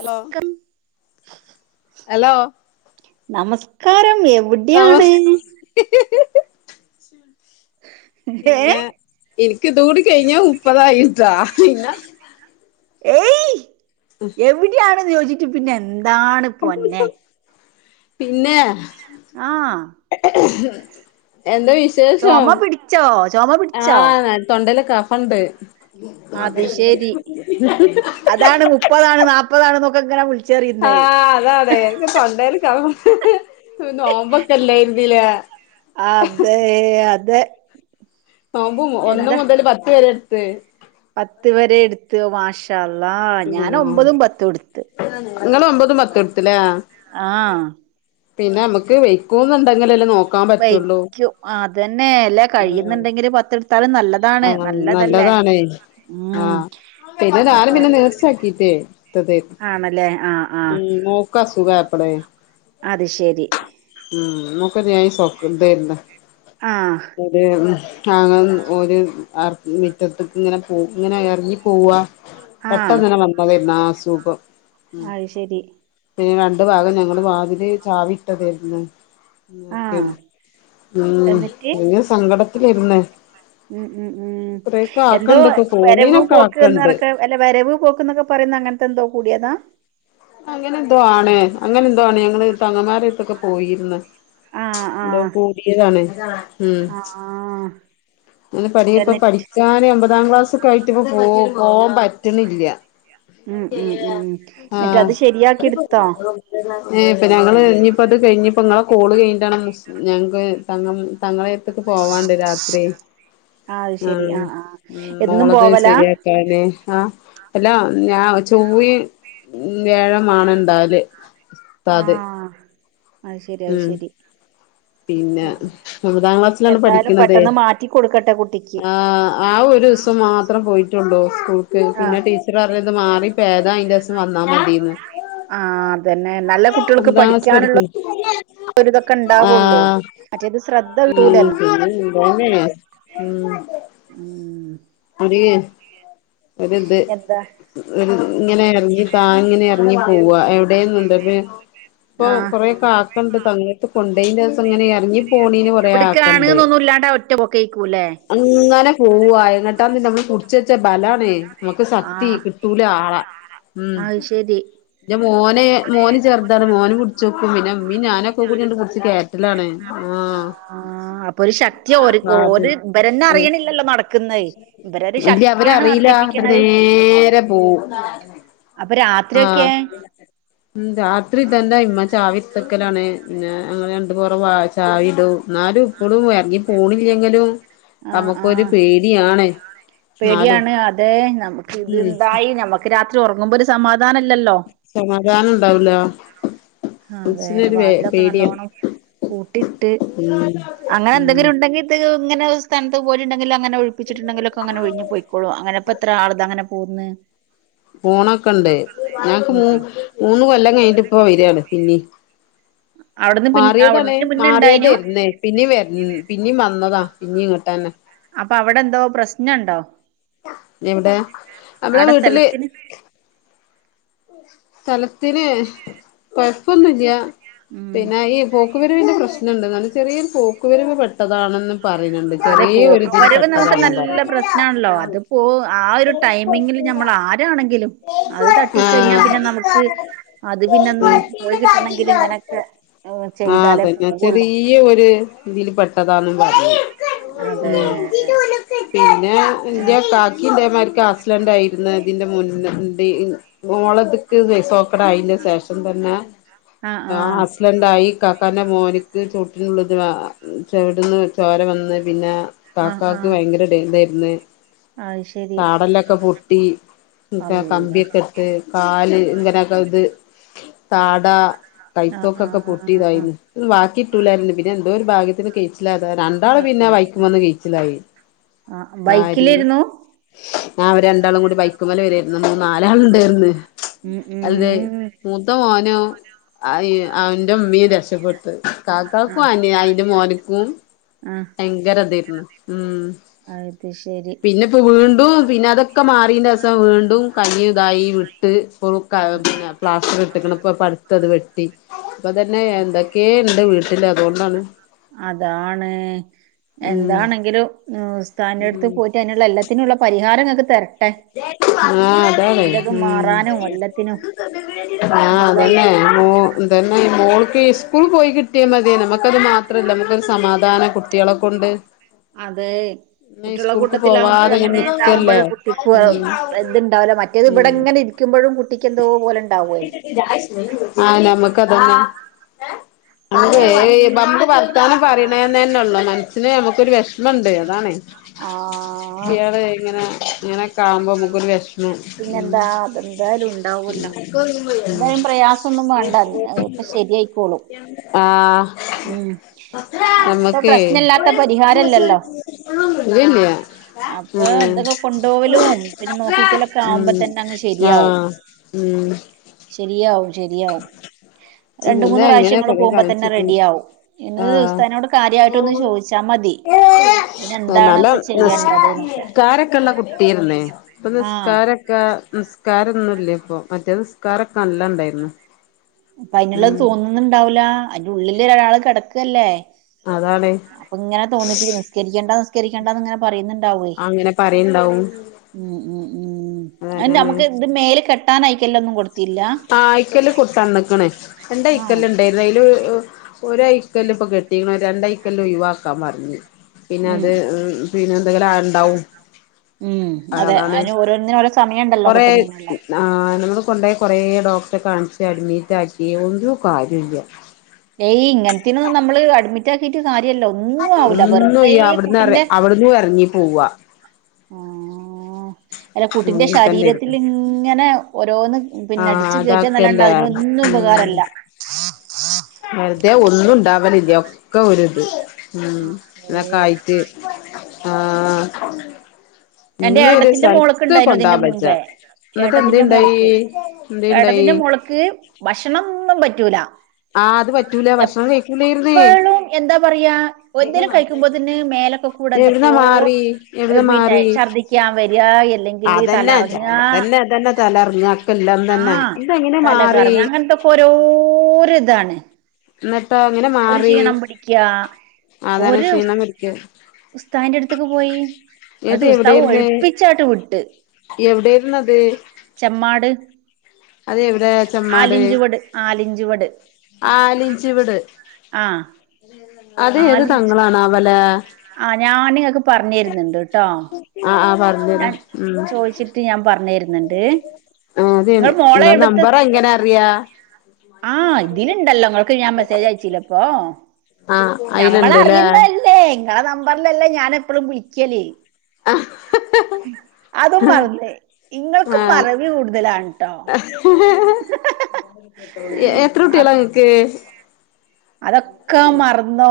Hello hello നമസ്കാരം നമ എവിടെയാണ് ഏ പിന്നെ എനിക്ക ഇത കൂടി കഴിഞ്ഞാ മുപ്പതായി ദാ ഇല്ല ഏയ് എവിടൊണ് ചോദിച്ചിട്ട് പിന്നെ എന്താണ് പൊന്നെ പിന്നെ ആഹ എന്താ വിശേഷം ചൊമ പിടിച്ചോ ചൊമ ആ പിടിച്ചോ തൊണ്ടലൊക്കെ കഫണ്ട് അത് ശെരി അതാണ് മുപ്പതാണ് നാല്പതാണ്ന്നൊക്കെ ഇങ്ങനെ വിളിച്ച ആഹ അതാാണ് എനിക്ക് പണ്ടേല ക ഒന്നും ഓമ്പൊക്കല്ല ഇരുന്നല ആ അതെ അതെ നമ്പും ഒന്നു എന്താ മുതൽ പത്ത് പരെ എടുത്ത് പക്ഷ അല്ലാ ഞൻ ഒമ്പതും പത്തും എടുത്ത് നിങ്ങെ ഒമ്പത് പത്ത് ആഹ പിന്നെ നമുക്ക് വെക്കുംന്നുണ്ടെങ്കിലല്ലോ നോക്ക വയ്ക്കും അത്ന്നെ അല്ല കഴിയുന്നുണ്ടെങ്കില് പത്തെടുത്താലും നല്ല അതാണ് ആഹ് നല്ലതല്ലേ ഉ പിന്ന ആരും പിന്നെ നേർസാക്കിട്ടേ ഇത ആണല്ലേ ആഹ് ആഹ് ഉം മോക്ക ശുഖായ അടെ അത് ശരി ഉം നമുക്ക ഞാൻോ ഇതല്ല ആഹ് അ താങ്ങ ഒരു മിറ്റത്ത ഇങ്ങനെ പോ ഇങ്ങനെ ഇറങ്ങി പോവാ പെട്ടെന്ന് തിനെ വന്നതുന്ന അ സുഖം ആഹ ശരി പിന്നെ രണ്ടു ഭാഗം ഞങ്ങള് വാതില് ചാവിട്ടതേര്ന്ന്. ആഹ് എന്നിട്ട് [unintelligible] സങ്കടത്തിലേര്ന്ന് ഉം ഉം ഉം കൊറേക്കെ എന്തോ ആക്കണ്ട് ഇപ്പൊ വരവു ഫോണീനൊക്കെ പോക്ക...... ആക്കണ്ട് [unintelligible] [unintelligible] അങ്ങനെന്തോ ആാണ് അങ്ങനെ എന്തോാണ് ഞങ്ങള് തങ്ങമാരത്തൊക്കെ പോയിരന്ന്..... ആഹ് എന്തോ ആഹ് കൂടിയതാണ് ഉം..... ആഹ് ഓന് പഠി ഇപ്പ എന്നിട്ട് പഠിക്കാന് എമ്പതാം ക്ലാസ് ഒക്കെ ആയിട്ട് ഇപ്പ പോ പോവാൻ പറ്റണില്യ. ഉം ഉം ഉം എന്നിട്ട് അത് ശരിയാക്കി എടുത്തോ [unintelligible] ഏ ഇപ്പൊ ഞങ്ങൾ ഇപ്പോ അത് കഴിഞ്ഞപ്പോ നിങ്ങളെ കോള് കഴിഞ്ഞിട്ടാണംഞങ്ങക്ക്! ! ! ! ! ! ! ! ! ! ക്ക് പോവാണ്ട് രാത്രി. ആഹ് അത് ശരി ആം ആഹ് ആഹ് എന്നും മോളത് പോവലാ ശരിയാക്കാന് ആ! [unintelligible] അഹ് ശെരി അഹ് ശെരി. പിന്നെ ഒമ്പതാം ക്ലാസ്സിലാണ് പഠിക്ക് എന്തായാലും ണത് പെട്ടെന്ന് മാറ്റി കൊടുക്കട്ടെ കുട്ടിക്ക് ആ ഒരു ദിവസം മാത്രം പോയിട്ടൊള്ളൂ സ്കൂൾക്ക് പിന്നെ ആഹ് ടീച്ചർ അത് ത് മാറി പേദആയീന്റെസം വന്നാൽ മതിന്ന്. ആ അതന്നെ നല്ല കുട്ടികൾക്ക് ഒമ്പതാം ക്ലാസ് പഠിക്കാനുള്ള പഠിക്കും ഒരുതൊക്കെ ണ്ടാ [unintelligible] [inaudible] [unintelligible] എന്താ ഇങ്ങനെ ഇറങ്ങി താ ഇങ്ങനെ ഇറങ്ങി പോവാ എവിടെന്നുണ്ട്പ്പെ ഞാ ഇപ്പൊ ആഹ് കൊറേൊക്കെ ആക്കണ്ട്! ! ! ! ! ! ! ! ! ! കൊണ്ടേയന്റെസം ഇങ്ങനെ ഇറങ്ങി പോണീന് കൊറെേ ആക്കണ്ട്. എവിടക്കാണ്ന്നൊന്നും [unintelligible] പോവ എങ്ങോട്ടാന്നച്ച നമ്മള് പുടിചെച്ച ബലാണ് നമുക്ക് ശക്തി ആഹ് കിട്ടൂല ആളെ. ഉം അത് ശരി ന്റെമോനെ മോന് ചെർതാണ് മോനും പുടുചോക്കും പിന്നെ മ്മി ഞാനൊക്കെ കൂടണ്ട് പുടിച് കേറ്റലാണ്. ആ ആഹ് ആ അപ്പൊ ഒരു ശക്തി അത് [unintelligible] ഇവരെന്നെ അറിയണില്ലല്ലോ നടക്കുന്നയ്. [unintelligible] അറീല ന്നട്ട് നേരെ പോവും അപ്പൊ ആഹ രാത്രിയൊക്കെ ഉം രാത്രി ഇതെന്നെ ഇമ്മ ചാവി ഇട് ത്തക്കലാണ് പിന്നെ ഞങ്ങൾ രണ്ടു പോറം വാ ചാവി ഇടും. ന്നാലും ഇപ്പൊളും ഇറങ്ങി പോണില്ലെങ്കിലും ആഹ് നമുക്കൊരു ആഹ് പേടിയാണ്. എന്നാലും പേടിയാണ് അതെ നമുക്ക് ഉം ഇതെന്തായി നമുക്ക് [unintelligible] ഉറങ്ങുമ്പോ ഒരു സമാധാനം ഇല്ലല്ലോ. ധാനം ഉണ്ടാവൂല. ആ അതെ മനസ്സിനൊരു വേ വാതിലൊക്കെ പേടിയാ നല്ലവോണം പൂട്ടിട്ട് ഉം അങ്ങനെ ഉം എന്തെങ്കിലും ഉണ്ടെങ്കിത് ഇങ്ങനെ! [inaudible] പോണൊക്കെ ഇണ്ട് ഞങ്ങക്ക് ഉം മൂ മൂന്ന് കൊല്ലം കഴിഞ്ഞിട്ട്പ്പോ വരാണ് പിന്നീം. അവിടുന്ന് പിൻ മാറിയതാണേ അവിടുന്ന് മുന്നെ ഇണ്ടായിനു മാറിയതരുന്നേ പിന്ന വര പിന്നീ വന്നതാ. പിന്നീ ഇങ്ങോട്ടന്നെ. അപ്പൊ അവിടെ എന്തോ പ്രശ്നണ്ടോ? എവിടെ നമ്മളെ അവിടെ വീട്ടില് സ്ഥലത്തിന് സ്ഥലത്തിന് കൊഴപ്പൊന്നുംല്യ ഉം പിന്നെ ഈ പോ പോൂക്കുവരുവിന്റെ പ്രശ്നംണ്ട് എന്നൽ ചെറിയരു പോക്കുുവരുവ് പട്ടാണെന്നും അതെ പോക്ക് വരവ് നമുക്ക് നല്ല പ്രശ്നാണല്ലോ അത് പോ ആ ഒരു ടൈമിങ്ങിൽ നമ്മൾ ആരാണെങ്കിലും അത് തട്ടി കഴിഞ്ഞാ പിന്നെ [unintelligible] ആ നമുക്ക് അത് പിന്നൊന്നും പോയി കിട്ടണെങ്കിൽ ഇങ്ങനൊക്കെ ചെയ്താലേ പോവുള്ളൂ [unintelligible] [inaudible] ഒരു ഇതിൽ പെട്ടതാണ് അതേ ആഹ് [unintelligible] ക്ലാസ്സിലാണ്ട് ആയിരുന്ന അതിന്റെ മ മോള..... ദിവസോക്കട അയിന് ശേഷം തന്നെ.... ആഹ് ആക്സിഡൻണ്ടായി കാക്കാന്റെ മോനിക്ക് തൊ [unintelligible] ചെവിടുന്ന് ചോര വന്ന് പിന്നെ ആഹ് കാക്കാക്ക് ആഹ് ഭയങ്കര ഡേ ഇതാ ന്ന് അത് ശരി താടല്ലോക്കെ പൊട്ടി ഇക്ക അള്ളാ കമ്പിയൊക്കെ ഇട്ട് കാൽ ഇങ്ങനെയക്കെ ഇത് താടാ ആഹ് കൈത്തോക്കൊക്കെ പൊട്ടി ആഹ് ഇതായിന്ന് ബാക്കിയിട്ടൂലായിരുന്നു പിന്നെ എന്തോ ഒരു ഭാഗ്യത്തിന് കയ്ച്ച് ഇല്ലതാ രണ്ടാള് പിന്നെ വബൈ ക്കുമേന്ന് ആഹ് വീച്ചലായി ഭാര്യയും ബൈക്കിലേരുന്നു ആ അവര് രണ്ടാളും കൂടി ബൈക്കുമേല് വരായിരുന്നു മൂ നാലാളുണ്ടായിരുന്ന് ഉം അൽദേ ഉം മൂത്ത മോനും അവന്റെ ഉമ്മിയും രക്ഷപ്പെട്ട് കാക്കാക്കും ആഹ് അനി അയിന്റെ മനി ക്കും ആഹ് ഭയങ്കര ഇതായിരുന്നു ഉം അത് ശരി ഇടും പിന്നെ അതൊക്കെ മാറീന്റസാ വീണ്ടും കൈ ഇതായി വിട്ട് [unintelligible] ഒരു കൈ പിന്നെ പ്ലാസ്റ്റർ ഇട്ടക്കണ് ഇപ്പം പടുത്തത് വെട്ടി അപ്പൊ തന്നെ എന്തൊക്കെയേ ഇണ്ട് വീട്ടില് അതുകൊണ്ടാണ് അതാണ് ഉം എന്താണെങ്കിലും മ്മ് ഉസ്‌താന്റടുത്ത് ഉം പോയിട്ട് അയിനുള്ള എല്ലാത്തിനുള്ള പരിഹാരം ഇങ്ങക്ക് [unintelligible] ആ അതാണ് കുട്ടിന്റെത് ഉം മാറാനും എല്ലത്തിനും ആ എന്ത്പ്പാ അതന്നെ മോ തന്നെ മോൾക്ക് ഇസ്കൂൾ പോയി കി ട്ടിയാ മതിയാനു മക്കക്ക് മാത്രല്ല നമുക്കൊരു സമാധാന കുട്ടികളെകൊണ്ട് അതേ കുട്ടികള കൂട്ടത്തിലാവുമ്പഴ്‌ പോവാതെ അങ്ങനെ ഇങ്ങനെ നിക്കല്ലേ ഉണ്ടാവുമ്പഴും കു [unintelligible] ഇപ്പൊ ഉം ഇതുണ്ടാവല്ല മറ്റേത് ഇവിടെ ഉം ഇങ്ങനെ ഇരിക്കുമ്പോഴും കുട്ടിക്ക് എന്തോ പോലെ ഉണ്ടാവുവേ ആ നമ്മുക്ക് അതന്നെ എന്തായാലും അതേയ് പത്ത് വർത്താനം പറയണതന്നന്നെ ഉള്ളൂ മനസ്സിന് നമുക്കൊരു വെഷമുണ്ട് അതാണേ ആഹ് ഇയാള് ഇങ്ങനെ ഇങ്ങനക്കെ ആവുമ്പോ നമുക്കൊരു വെഷ് പിന്നെന്താ അതെന്തായാലും ഉൻ ണ്ടാവുല്ല ഉം എന്തായും പ്രയാസൊന്നും വേണ്ട അതൊക്കെ ശരിയായിക്കോളും ആഹ് ഉം അതിപ്പൊ നമ്മക്കേ പ്രശ്ന ഇല്ലാത്ത പരിഹാര ഇല്ലല്ലോ ഇല്ലില്ല ഉം അപ്പൊ ഇതൊക്കെ കൊണ്ടുപോവലും പിന്നെ നോക്കിക്കലൊ ഉം ക്കാവുമ്പോ തന്നെ അങ്ങ് ശരിയാവും ആഹ് ഉം ശരിയാവും ശരിയാവും ച്ച് രണ്ട് ഇതിന്നെ മൂന്ന് പ്രാവശ്യം എങ്ങനാ ഇങ്ങള് കൊറേ പോകുമ്പോ തന്നെ കാണിച്ചിക്കുന്നു റെഡിയാവും ആ ഇനി ഉസ്താദിനോട് കാര്യായിട്ടൊന്ന് ചോദിച്ചാ മതി പിന്നെ എന്താണ് നല്ല ഇപ്പൊ നിസ് ചെയ്യേണ്ടത് എന്നൊക്കെ കാരക്കൊള്ള കുട്ടിയരുന്നേ അപ്പൊ ആഹ് നിസ്കാര ക്കാ നിസ്കാരൊന്നും ഇല്ല്യ ഇപ്പൊ മറ്റേ നിസ്കാരൊക്കെ നല്ല ഉണ്ടായിരുന്നു അപ്പൊ അയിനുള്ളത് തോന്നുന്നുണ്ടാവൂലാ അതിന്റെ ഉള്ളിൽ ഒരാള് കെടക്കല്ലേ അതാണേ അപ്പൊ ഇങ്ങനെ തോന്നിപ്പിക്കും നിസ്കരിക്കണ്ട നിസ്കരിക്കണ്ടാന്ന് ഇങ്ങനെ പറയുന്നുണ്ടാവുവേ അങ്ങനെ പറയണ്ടാവും പറയുന്നുണ്ടാവും ഉം ഉം ഉം അതിന്റെ അതന്നെയാണ് നമുക്ക് ഇത് മേല് കെട്ടാൻ അയിക്കല്ലോന്ന് കൊടു ആ യിക്കല്ല് കൊ തന്നെക്കണേ എന്റെ ആഹ് അയിക്കല് ഉണ്ടേയിർന്നു [unintelligible] അയില് ഒരയിക്കല് ഇപ്പൊ കെട്ടിക്കണ് രണ്ട് ഐക്കല് ഒഴിവാക്കാൻ പറഞ്ഞ് പിന്നെ അത് ഉം പിന്നെ എന്തെങ്കിലും ആൾ ഉണ്ടാവും ഉം ആ അതെ അതാണ് അതിന് ഓരോന്നിനും ഓരോ സമയണ്ടല്ലോ കൊറേ കിട്ടുന്നതിനുള്ള ആ നമ്മള് കൊണ്ടോയ കൊറേ ഡോക്ടറെ കാണിച്ച് അഡ്മിറ്റ് ആക്കി ഒരു കാര്യോ ഇല്ല ഏയ് ഇങ്ങനത്തേന് നമ്മള് അഡ്മിറ്റാക്കിയിട്ട് കാര്യ - രില്ലോ ഒന്നും ആവൂല ഒന്നും വെറുതെ ഈ കു അവിടുന്ന് എറ ട്ടിന്റെ അവിടന്നും എറങ്ങി പോവാ ആ അല്ല കുട്ടിന്റെ അങ്ങനെ ശരീരത്തിൽ തന്നെയായിരുന്നു ഇങ്ങനെ ഓരോന്ന് പിന്നെ ആഹ് അടിച്ചു കയറ്റാന്നല്ലാണ്ട് അതാക്കല്ലേ അതിനൊന്നും ഉം ഉപകാരല്ല വെറുതെ ഒന്നും ഉണ്ടാവലില്ല്യ ഒക്കെ ഒരിത് ഉം അതൊക്കെ ഏഹ് ആയിട്ട് ആഹ് എന്റെ ഇങ്ങ് ഒരു ഏട്ടത്തിന്റെ മോൾക്ക് സ്ഥലത്ത് ഇണ്ടായിനു ഇതിന്റെ കൊണ്ടോവാം പച്ച മുൻപേ എന്നിട്ട് എന്ത് ഏട്ടത്തിന്റെ ഇണ്ടായി മോൾക്ക് എന്ത് ഇണ്ടായി ഏട്ടത്തിന്റെ മോൾക്ക് ആഹ് അത് പറ്റൂല ഭക്ഷണം കഴിക്കൂലായിരുന്നേ എപ്പളും എന്താ പറയാ ഒന്തേലും കഴിക്കുമ്പോതന്നെ മേ മേലൊക്കെ കൂടെ എവിടുന്നാ എന്തൊക്കോ മാറി എവിടുന്നാ പിന്നെ മാറി ഛർദ്ദിക്കാൻ വരാ ഇല്ലെങ്കില് അതന്നെ തലറങ്ങാ അതന്നെ അതന്നെ തലറങ്ങ അക്കെല്ലാം തന്നെ ആഹ ഇതെങ്ങനെ മാറി തലകറങ്ങ അങ്ങനത്തെൊക്കെ ഓരോരിതാണ്. എന്നിട്ടോ അങ്ങനെ ഒരു മാറി ക്ഷീണം പിടിക്ക അതാണ് ഒരു ക്ഷീണം പിടിക്ക ഉസ്താവിന്റെ അടുത്തേക്ക് പോയി എന്നിട്ട് ഉസ്താാവ് ഒഴിപ്പിച്ചാട്ട് വിട്ട് എവിടൊയിുന്ന അത് ചെമ്മാട് അത് എവി ആലിഞ്ചുവട് ആലിഞ്ചുവട്. ! ! ! ! ! ! ! ! ആഹ് ! ! ആഹ ഞാാനങ്ങക്കെ പറഞ്ഞു തരുന്നുണ്ട് കേട്ടോ ആഹ് ആഹ് പറഞ്ഞരും ഞാൻ ഉം ചോദിച്ചിട്ട് ഞാൻ പറ ആഹ് അത് നിങ്ങളെ നമ്പർ എങ്ങനെ അറിയാ [unintelligible] ആഹ് ഇതിലുണ്ടല്ലോങ്ങക്ക് ഞാൻ മെസ്സേജ് അയച്ചില്ല ഇപ്പൊ ആഹ് നമ്മൾ അയിലുണ്ട്ല്ലേ അറിയുന്നതല്ലേ നിങ്ങള നമ്പറിലല്ലേ ഞൻ എപ്പഴും വിളിക്കലേ അതും മറന്നേ നിങ്ങൾക്കും മറവി് കൂടുതലാണ് [unintelligible] അപ്പൊ എത്രൂട്ടിളങ്ങക്ക് അതൊക്കെ മറന്നോ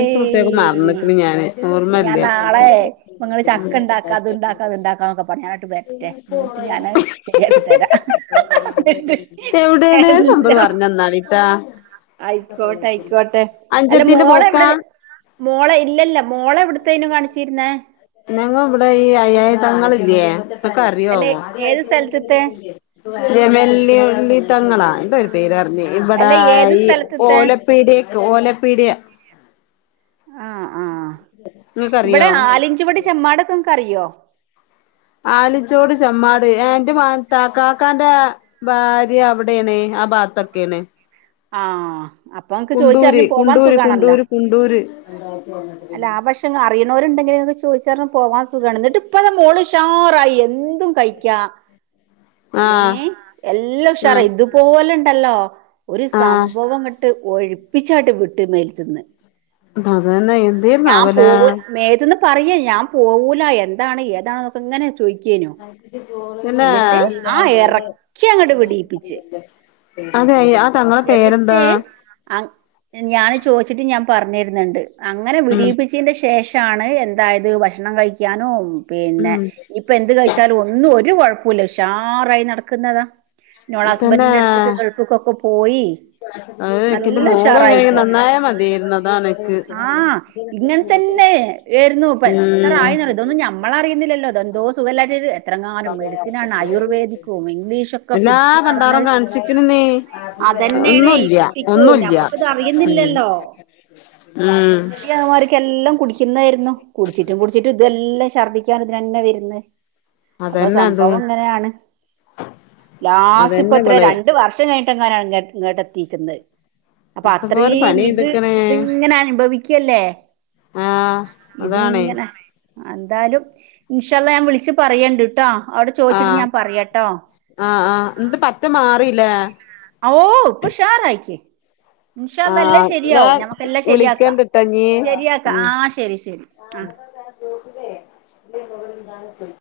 എത്ര കുട്ടിയാക്ക് മറന്ന്ക്ക്ണ് ഞാന് ഓർമ്മല്ല [unintelligible] തെവിടെേന്ന നമ്പർ എല്ലാം പറഞ്ഞ തന്നാളീട്ടാ ആയിക്കോട്ടെ ആയിക്കോട്ടെ അല്ല മോള വിടെ മോക്കാ മോളെ ഇല്ലല്ല മോളെ ഇവിടുത്തേനും കാണിച്ചിരുന്നേ [unintelligible] [unintelligible] പേര്റിഞ്ഞ അല്ലെ ഏത് സ്ഥലത്തത്തെ ഇവിടെ അല്ല ഏത് ഈ സ്ഥലത്തത്തെ ഓലപ്പീടിയക്ക് ഓലപ്പീടിയ ആ ആഹ ഇവിടെ നിങ്ങക്കറിയോ ആലിഞ്ചുവട് ചെമ്മാടൊക്കെങ്ങക്ക് അറിയോ? ആലിച്ചോട് ചെമ്മാട് എന്റെ താക്കാക്കാന്റെ ഭാര്യ അവിടെയണേ ആ ബാതൊക്കെണ് ആഹ് അപ്പൊ നിങ്ങക്ക് കുണ്ടൂര് ചോദിച്ചറിഞ്ഞ് പോവാൻ കുണ്ടൂര് സുഖാണല്ലോ കുണ്ടൂര് കുണ്ടൂര് അല്ല ആ പക്ഷെ അറിയണവരുണ്ടെങ്കിൽ ചോദിച്ചഞ്ഞ പോവാൻ സുഗാണ് എന്നിട്ടിപ്പത മോൾ ഉഷാറായി എന്തും കഴിക്ക ഏ ആഹ് എല്ലാ ഉഷറായി ആഹ് ഇതുപോലെ ണ്ടല്ലോ ഒരു ആഹ് സംഭവം ഇട്ട് ഒഴിപ്പിച്ചായിട്ട് വിട്ട് മേൽ തിന്ന് അതന്നെ എന്തേര്ന്നാവലെ [unintelligible] പറയ ഞാൻ പോവൂല എന്താണ് ഏതാണൊക്കെ ഇങ്ങനെ ചോയിക്കെനു. അല്ലേ എന്നിട്ട് ആ ഇറക്കി അങ്ങോട്ട് വിടീപിച്ച്. അതെ ആ തങ്ങളെ പേരെന്താ എന്നിട്ട്, ആ, ഞാൻ ചോദിച്ചിട്ട് ഞാൻ പറഞ്ഞിരുന്നുണ്ട്, അങ്ങനെ ഉം വിടീപ്പിച്ചതിന്റെ ശേഷാണ് എന്തായത് ഭക്ഷണം കഴിക്കാനും പിന്നെ ഉം ഇപ്പൊ എന്ത് കഴിച്ചാലും ഒന്നും ഒരു കുഴപ്പമില്ല ഉഷാറായി നടക്കുന്നതാ. നിങ്ങൾ ഹസ്ബന്ഡിന്റെ അടുത്തേക്ക്‌ അടുത്തുക്കൊക്കെ പോയി ഏ. എക്കിന്റെ നല്ല മോള എങ്ങനെ ഉഷാറായിപ്പോ നന്നായ മതിയായിരുന്നു. അതാണ്ക്ക്. ന്നെ. [unintelligible] ഇപ്പ. എത്രയിന്നുറിയോ. ഇതൊന്നും നമ്മളറിയുന്നില്ലല്ലോ. തെന്തോ സുഖല്ലായിട്ട് എത്രങ്ങാനും മെഡിസിനാണ് ആയുർവേദിക്കും ഇംഗ്ലീഷോക്കെ എല്ലാ കുട് ച്ച് നടന്ന് [inaudible] പണ്ടാറും അത് കാണിച്ചിക്കണ് നീ അതന്നെയാണ് ഈ ഒന്നുല്ല്യ കുട്ടിക്കു. ഒന്നുല്ല്യ ഞമ്മക്കിത് ഉം അറിയുന്നില്ലല്ലോ ഉം കുട്ടിയമാർക്കെല്ലാം കുടിക്കുന്നായിരുന്നു. കുടിച്ചിട്ടും കുടിച്ചിട്ടും ഇതെല്ലാം ഛർദ്ദിക്കാൻ ഇതിനന്നെ വരന്ന്. അപ്പൊ അതന്നെ അതും സംഭവം ഇങ്ങനാണ്. ലാസ്റ്റ് ഇപ്പ അതന്നെ എത്രെ ഇവള് രണ്ട് വർഷം കഴി [unintelligible] ഇങ്ങോട്ട ത്തീ ക്കുന്നത്. അപ്പൊ എന്തപ്പോ ഒരു അത്രീം പണി ഇത് ചെയ്തിക്കണ് ഇതിങ്ങനെ അനുഭവിക്ക ക്കല്ലേ ആ. അതാണേ. എന്തായാലും ഇൻഷാഅല്ലഹ് ഞാൻ വിളിച്ചു പറയണ്ട്ട്ടോ ആഹ ആഹ ആഹ പച്ച മാറില്ലേ ഓ ഇപ്പൊ ഉഷാറായിക്ക് ഇൻഷാ അള്ളാ ആഹ് ശരിയാവും ഞാൻ ഞമക്കെല്ലാം ശരിയാക്കാം വിളിക്കണ്ടിട്ടോ ഇഞ്ഞി ശരിയാക്ക ഉം ആഹ ശരി ശരി ആ പവരഞാണ് [unintelligible]